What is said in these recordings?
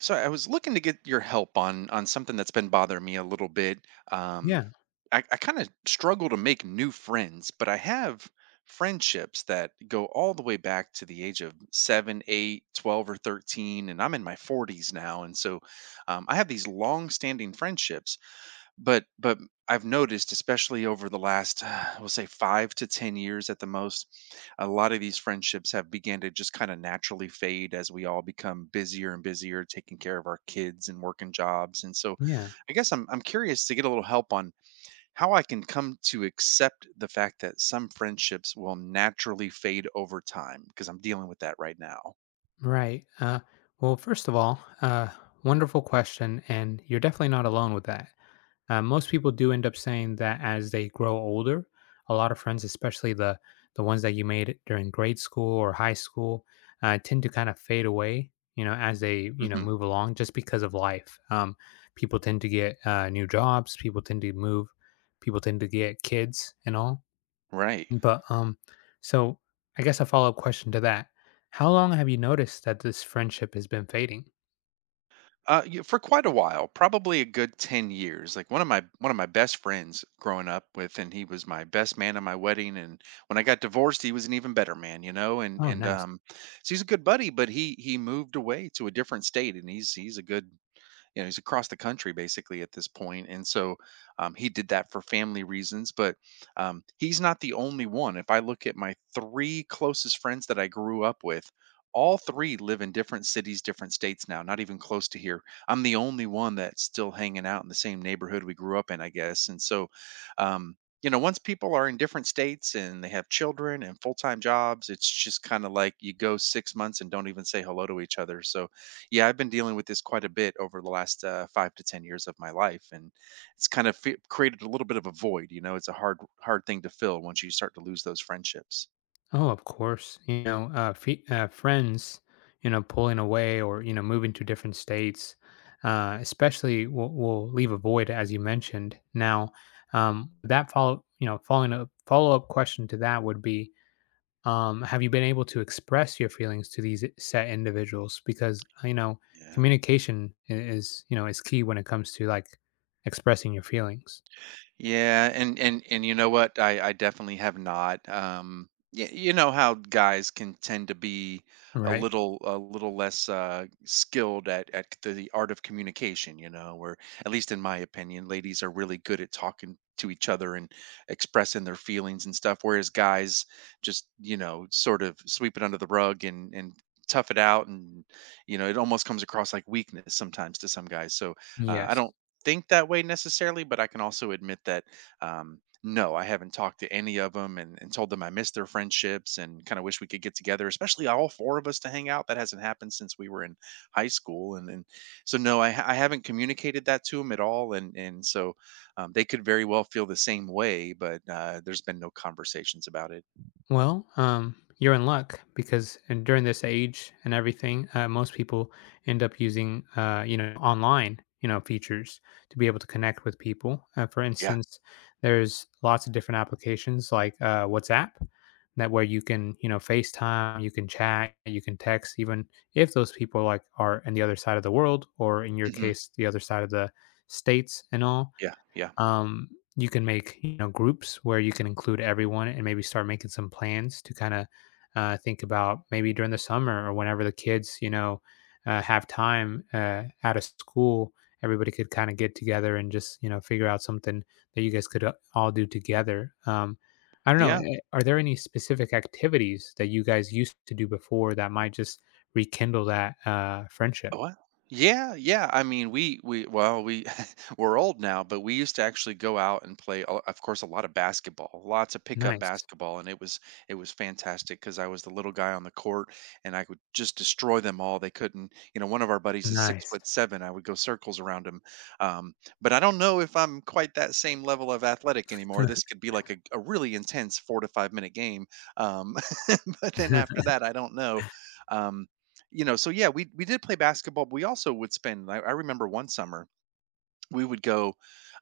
So I was looking to get your help on something that's been bothering me a little bit. Um, Yeah, I kind of struggle to make new friends, but I have friendships that go all the way back to the age of 7 8, 12, or 13, and I'm in my 40s now. And so I have these long-standing friendships, but I've noticed, especially over the last, we'll say 5 to 10 years at the most, a lot of these friendships have began to just kind of naturally fade as we all become busier and busier, taking care of our kids and working jobs. And so, yeah, I guess I'm curious to get a little help on how I can come to accept the fact that some friendships will naturally fade over time, because I'm dealing with that right now. right. Well, first of all, wonderful question, and you're definitely not alone with that. Most people do end up saying that as they grow older. A lot of friends, especially the ones that you made during grade school or high school, tend to kind of fade away. You know, as they Hmm. move along, just because of life. People tend to get new jobs. People tend to move. People tend to get kids and all. Right. But, so I guess a follow-up question to that. How long have you noticed that this friendship has been fading? Yeah, for quite a while, probably a good 10 years. Like one of my best friends growing up with, and he was my best man at my wedding. And when I got divorced, he was an even better man, you know. Oh, And nice. So he's a good buddy, but he moved away to a different state, and he's a good, you know, he's across the country basically at this point. And so he did that for family reasons, but he's not the only one. If I look at my three closest friends that I grew up with, all three live in different cities, different states now, not even close to here. I'm the only one that's still hanging out in the same neighborhood we grew up in, I guess. And so um, you know, once people are in different states and they have children and full-time jobs, it's just kind of like you go 6 months and don't even say hello to each other. So yeah, I've been dealing with this quite a bit over the last 5 to 10 years of my life, and it's kind of created a little bit of a void. You know, it's a hard, hard thing to fill once you start to lose those friendships. Oh, of course. You know, fe Friends, you know, pulling away or, you know, moving to different states, especially will leave a void, as you mentioned. Now, that follow, you know, following up follow-up question to that would be, have you been able to express your feelings to these set individuals because Yeah. communication is is key when it comes to like expressing your feelings, Yeah, and you know what? I definitely have not. You know how guys can tend to be a right? little a little less skilled at the art of communication. You know, or at least in my opinion, ladies are really good at talking to each other and expressing their feelings and stuff, whereas guys just, sort of sweep it under the rug, and tough it out. And you know, it almost comes across like weakness sometimes to some guys. So I Yes. don't think that way necessarily, but I can also admit that no, I haven't talked to any of them and, told them I miss their friendships and kind of wish we could get together, especially all four of us, to hang out. That hasn't happened since we were in high school. And so no, I, I haven't communicated that to them at all. And so they could very well feel the same way, but there's been no conversations about it. Well, you're in luck because and during this age and everything, most people end up using, you know, online, you know, features to be able to connect with people. For Yeah. instance, there's lots of different applications like WhatsApp, that where you can, you know, FaceTime, you can chat, you can text, even if those people like are in the other side of the world or in your Hmm. case, the other side of the states and all. Yeah, yeah, um, you can make you know groups where you can include everyone and maybe start making some plans to kind of think about maybe during the summer or whenever the kids have time out of school. Everybody could kind of get together and just you know figure out something that you guys could all do together. I don't know, yeah. Are there any specific activities that you guys used to do before that might just rekindle that friendship? What? Yeah, yeah. I mean, we well, we we're old now, but we used to actually go out and play, of course, a lot of basketball, lots of pickup Nice. basketball. And it was fantastic because I was the little guy on the court, and I could just destroy them all. They couldn't, you know. One of our buddies is six Nice. foot seven. I would go circles around him. um, but I don't know if I'm quite that same level of athletic anymore. This could be like a really intense 4 to 5 minute game. um, but then after that, I don't know. Um, you know, so yeah, we did play basketball, but we also would spend, I remember one summer we would go,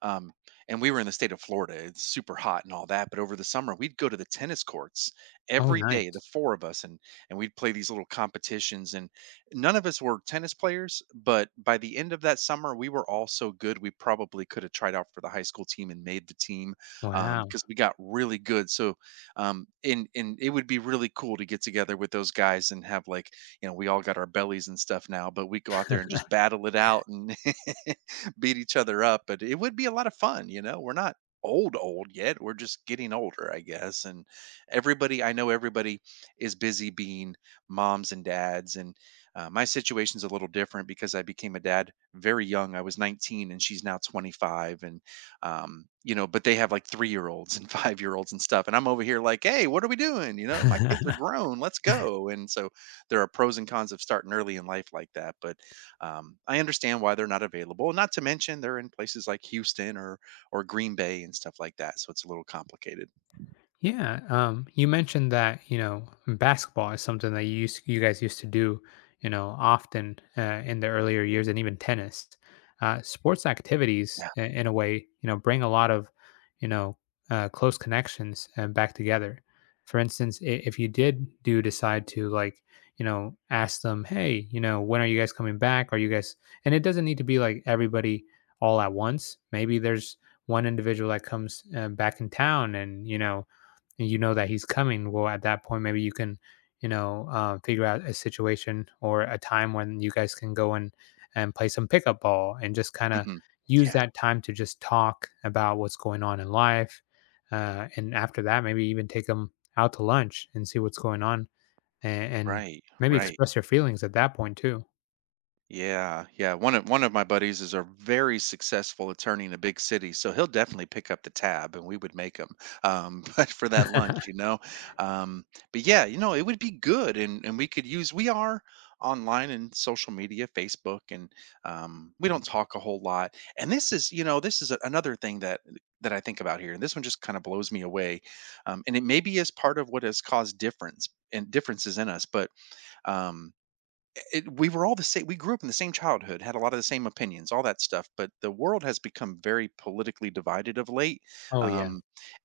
um, and we were in the state of Florida. It's super hot and all that, but over the summer, we'd go to the tennis courts Oh, every day, the nice. four of us, and we'd play these little competitions. And none of us were tennis players, but by the end of that summer, we were all so good we probably could have tried out for the high school team and made the team, Wow. because we got really good. So and it would be really cool to get together with those guys and have, like, you know, we all got our bellies and stuff now, but we go out there and just battle it out and beat each other up. But it would be a lot of fun, you know. We're not old old yet. We're just getting older, I guess. And everybody, I know everybody is busy being moms and dads. And my situation's a little different because I became a dad very young. I was 19 and she's now 25. And you know, but they have like 3-year-olds and 5-year-olds and stuff, and I'm over here like, "Hey, what are we doing? You know, my kids are grown. Let's go." And so there are pros and cons of starting early in life like that. But I understand why they're not available. Not to mention they're in places like Houston or Green Bay and stuff like that, so it's a little complicated. Yeah, you mentioned that you know basketball is something that you guys used to do, you know, often in the earlier years, and even tennis. Sports activities, Yeah. In a way, you know, bring a lot of, you know, close connections back together. For instance, if you did do decide to like, you know, ask them, hey, you know, when are you guys coming back? Are you guys? And it doesn't need to be like everybody all at once. Maybe there's one individual that comes back in town, and you know that he's coming, well, at that point, maybe you can, you know, figure out a situation or a time when you guys can go and play some pickup ball and just kind of Hmm. use Yeah. that time to just talk about what's going on in life. And after that, maybe even take them out to lunch and see what's going on and Right. maybe Right. express your feelings at that point too. Yeah, yeah. One of my buddies is a very successful attorney in a big city, so he'll definitely pick up the tab, and we would make him. But for that lunch, you know. Um, but yeah, it would be good. And we could use, we are online and social media, Facebook. And we don't talk a whole lot. And this is another thing that I think about here, and this one just kind of blows me away. And it maybe is part of what has caused differences in us. But um it, we were all the same. We grew up in the same childhood, had a lot of the same opinions, all that stuff. But the world has become very politically divided of late. Oh, yeah, um,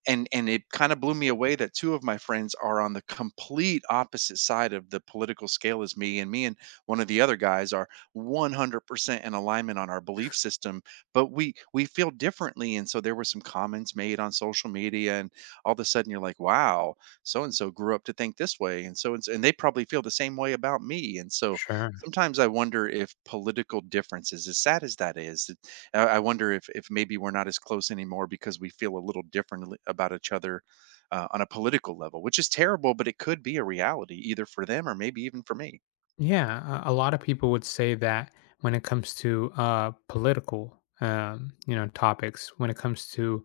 and and it kind of blew me away that two of my friends are on the complete opposite side of the political scale as me, and me and one of the other guys are 100% in alignment on our belief system. But we feel differently. And so there were some comments made on social media, and all of a sudden you're like, wow, so and so grew up to think this way, and so and so, and they probably feel the same way about me. And so sure. sometimes I wonder if political differences, as sad as that is, I wonder if maybe we're not as close anymore, because we feel a little differently about each other on a political level, which is terrible, but it could be a reality either for them or maybe even for me. Yeah, a lot of people would say that when it comes to political, you know, topics, when it comes to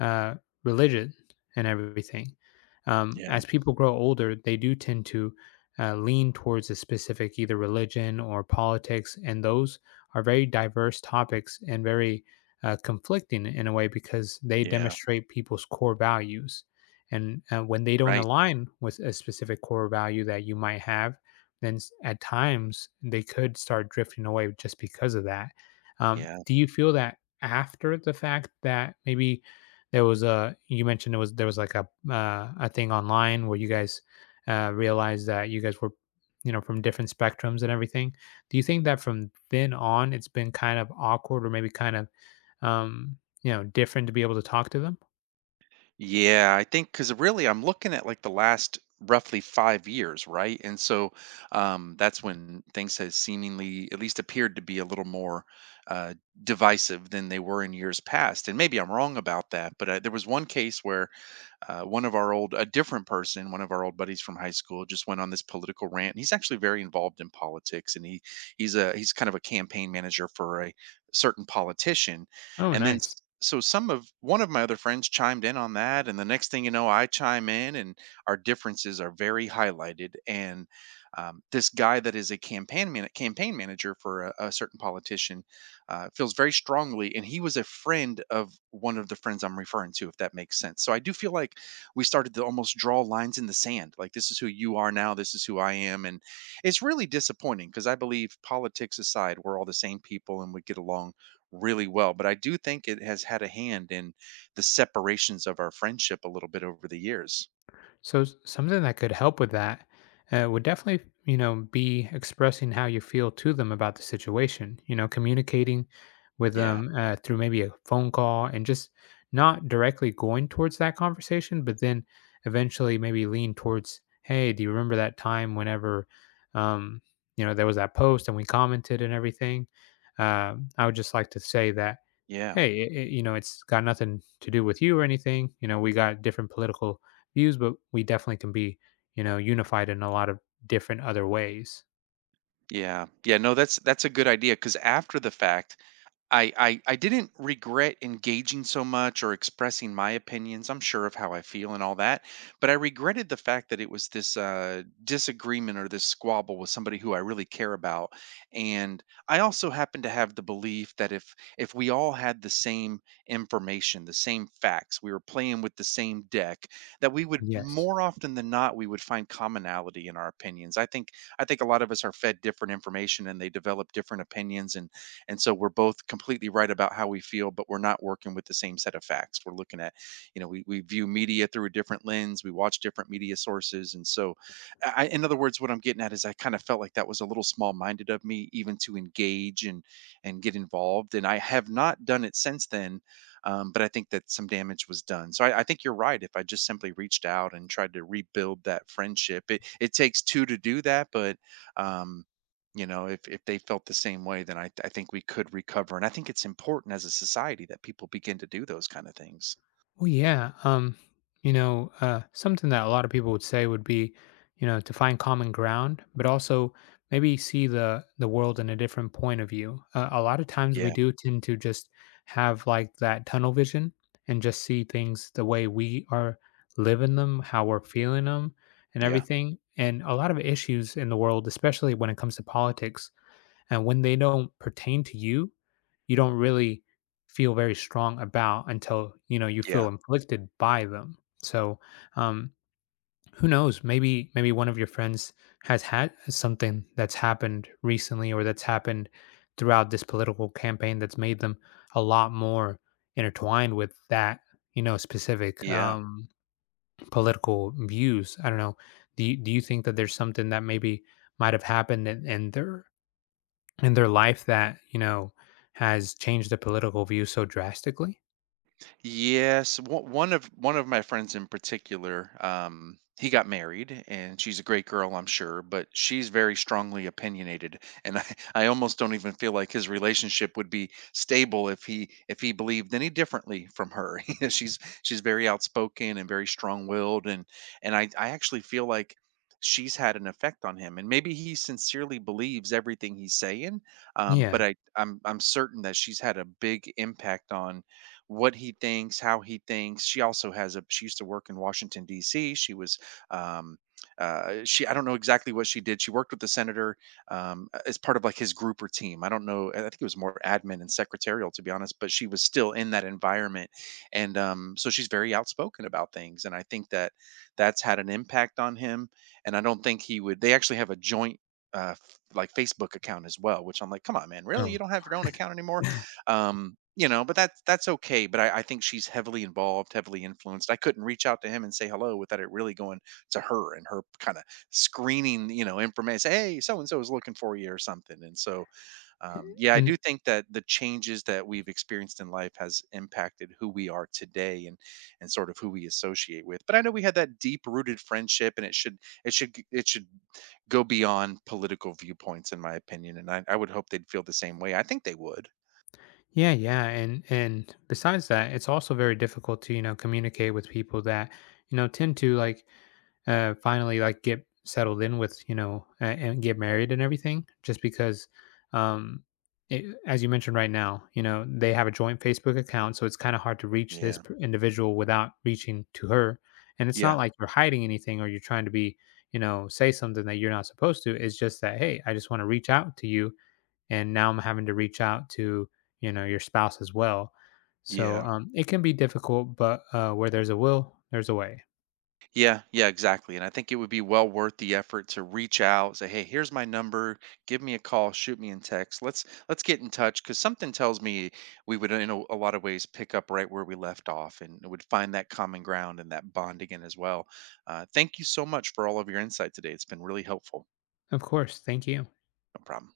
uh, religion and everything, Yeah. as people grow older, they do tend to lean towards a specific either religion or politics, and those are very diverse topics and very conflicting in a way because they Yeah. demonstrate people's core values. And when they don't Right. align with a specific core value that you might have, then at times they could start drifting away just because of that. Yeah. Do you feel that after the fact that maybe there was a you mentioned it was there was like a thing online where you guys realized that you guys were you know from different spectrums and everything. Do you think that from then on it's been kind of awkward or maybe kind of um, you know different to be able to talk to them? Yeah, I think, because really I'm looking at like the last roughly 5 years, right? And so that's when things has seemingly at least appeared to be a little more uh, divisive than they were in years past. And maybe I'm wrong about that, but there was one case where one of our old, a different person, one of our old buddies from high school, just went on this political rant. He's actually very involved in politics, and he's kind of a campaign manager for a certain politician. Oh, And then nice. s- so some of one of my other friends chimed in on that, and the next thing you know, I chime in, and our differences are very highlighted. And this guy that is a campaign manager for a certain politician feels very strongly, and he was a friend of one of the friends I'm referring to, if that makes sense. So I do feel like we started to almost draw lines in the sand, like, this is who you are now, this is who I am. And it's really disappointing, because I believe, politics aside, we're all the same people and we get along really well. But I do think it has had a hand in the separations of our friendship a little bit over the years. So something that could help with that would definitely, you know, be expressing how you feel to them about the situation. You know, communicating with Yeah. Yeah. them through maybe a phone call and just not directly going towards that conversation, but then eventually maybe lean towards, hey, do you remember that time whenever, um, you know, there was that post and we commented and everything? I would just like to say that Yeah. hey, you know, it's got nothing to do with you or anything. You know, we got different political views, but we definitely can be, you know, unified in a lot of different other ways. Yeah. Yeah, no, that's a good idea. Because after the fact, I didn't regret engaging so much or expressing my opinions. I'm sure of how I feel and all that, but I regretted the fact that it was this disagreement or this squabble with somebody who I really care about. And I also happen to have the belief that if we all had the same information, the same facts, we were playing with the same deck, that we would Yes. more often than not we would find commonality in our opinions. I think a lot of us are fed different information and they develop different opinions and so we're both completely right about how we feel, but we're not working with the same set of facts. We're looking at, you know, we view media through a different lens, we watch different media sources. And so I in other words, what I'm getting at is I kind of felt like that was a little small minded of me even to engage and get involved. And I have not done it since then, but I think that some damage was done. So I think you're right. If I just simply reached out and tried to rebuild that friendship, it takes two to do that. But um, you know, if they felt the same way, then I think we could recover. And I think it's important as a society that people begin to do those kind of things. Well, yeah. You know, something that a lot of people would say would be, you know, to find common ground, but also maybe see the world in a different point of view. A lot of times we Yeah, do tend to just have like that tunnel vision and just see things the way we are living them, how we're feeling them, and yeah, everything. And a lot of issues in the world, especially when it comes to politics, and when they don't pertain to you, you don't really feel very strong about until, you know, you yeah, feel inflicted by them. So, um, who knows? Maybe one of your friends has had something that's happened recently or that's happened throughout this political campaign that's made them a lot more intertwined with that, you know, specific yeah. Political views. I don't know. Do you think that there's something that maybe might have happened in their life that you know has changed the political view so drastically? Yes, one of my friends in particular, he got married, and she's a great girl, I'm sure, but she's very strongly opinionated, and I, I almost don't even feel like his relationship would be stable if he believed any differently from her. You know, she's very outspoken and very strong-willed, and I actually feel like she's had an effect on him, and maybe he sincerely believes everything he's saying, Yeah, but I'm certain that she's had a big impact on what he thinks, how he thinks. She also has a she used to work in Washington D.C. She was um she I don't know exactly what she did. She worked with the senator, as part of like his group or team. I don't know. I think it was more admin and secretarial to be honest, but she was still in that environment. And so she's very outspoken about things, and I think that that's had an impact on him. And I don't think he would they actually have a joint like Facebook account as well, which I'm like, come on, man, really? You no, don't have your own account anymore? You know, but that's okay. But I think she's heavily involved, heavily influenced. I couldn't reach out to him and say hello without it really going to her, and her kind of screening, you know, information. Say, "Hey, so and so is looking for you," or something. And so, yeah, I and do think that the changes that we've experienced in life has impacted who we are today, and sort of who we associate with. But I know we had that deep rooted friendship, and it should it should go beyond political viewpoints in my opinion. And I would hope they'd feel the same way. I think they would. yeah, yeah, and besides that it's also very difficult to you know communicate with people that you know tend to like finally like get settled in with you know and get married and everything just because um it, as you mentioned right now you know they have a joint Facebook account so it's kind of hard to reach this Yeah, individual without reaching to her. And it's not yeah, like you're hiding anything or you're trying to be you know say something that you're not supposed to. It's just that hey I just want to reach out to you and now I'm having to reach out to you know your spouse as well. So yeah, it can be difficult but where there's a will there's a way. yeah, yeah, exactly. And I think it would be well worth the effort to reach out, say, "Hey, here's my number. Give me a call. Shoot me in text. Let's get in touch." Because something tells me we would, in a lot of ways, pick up right where we left off, and would find that common ground and that bond again as well. Thank you so much for all of your insight today. It's been really helpful. Of course, thank you. No problem.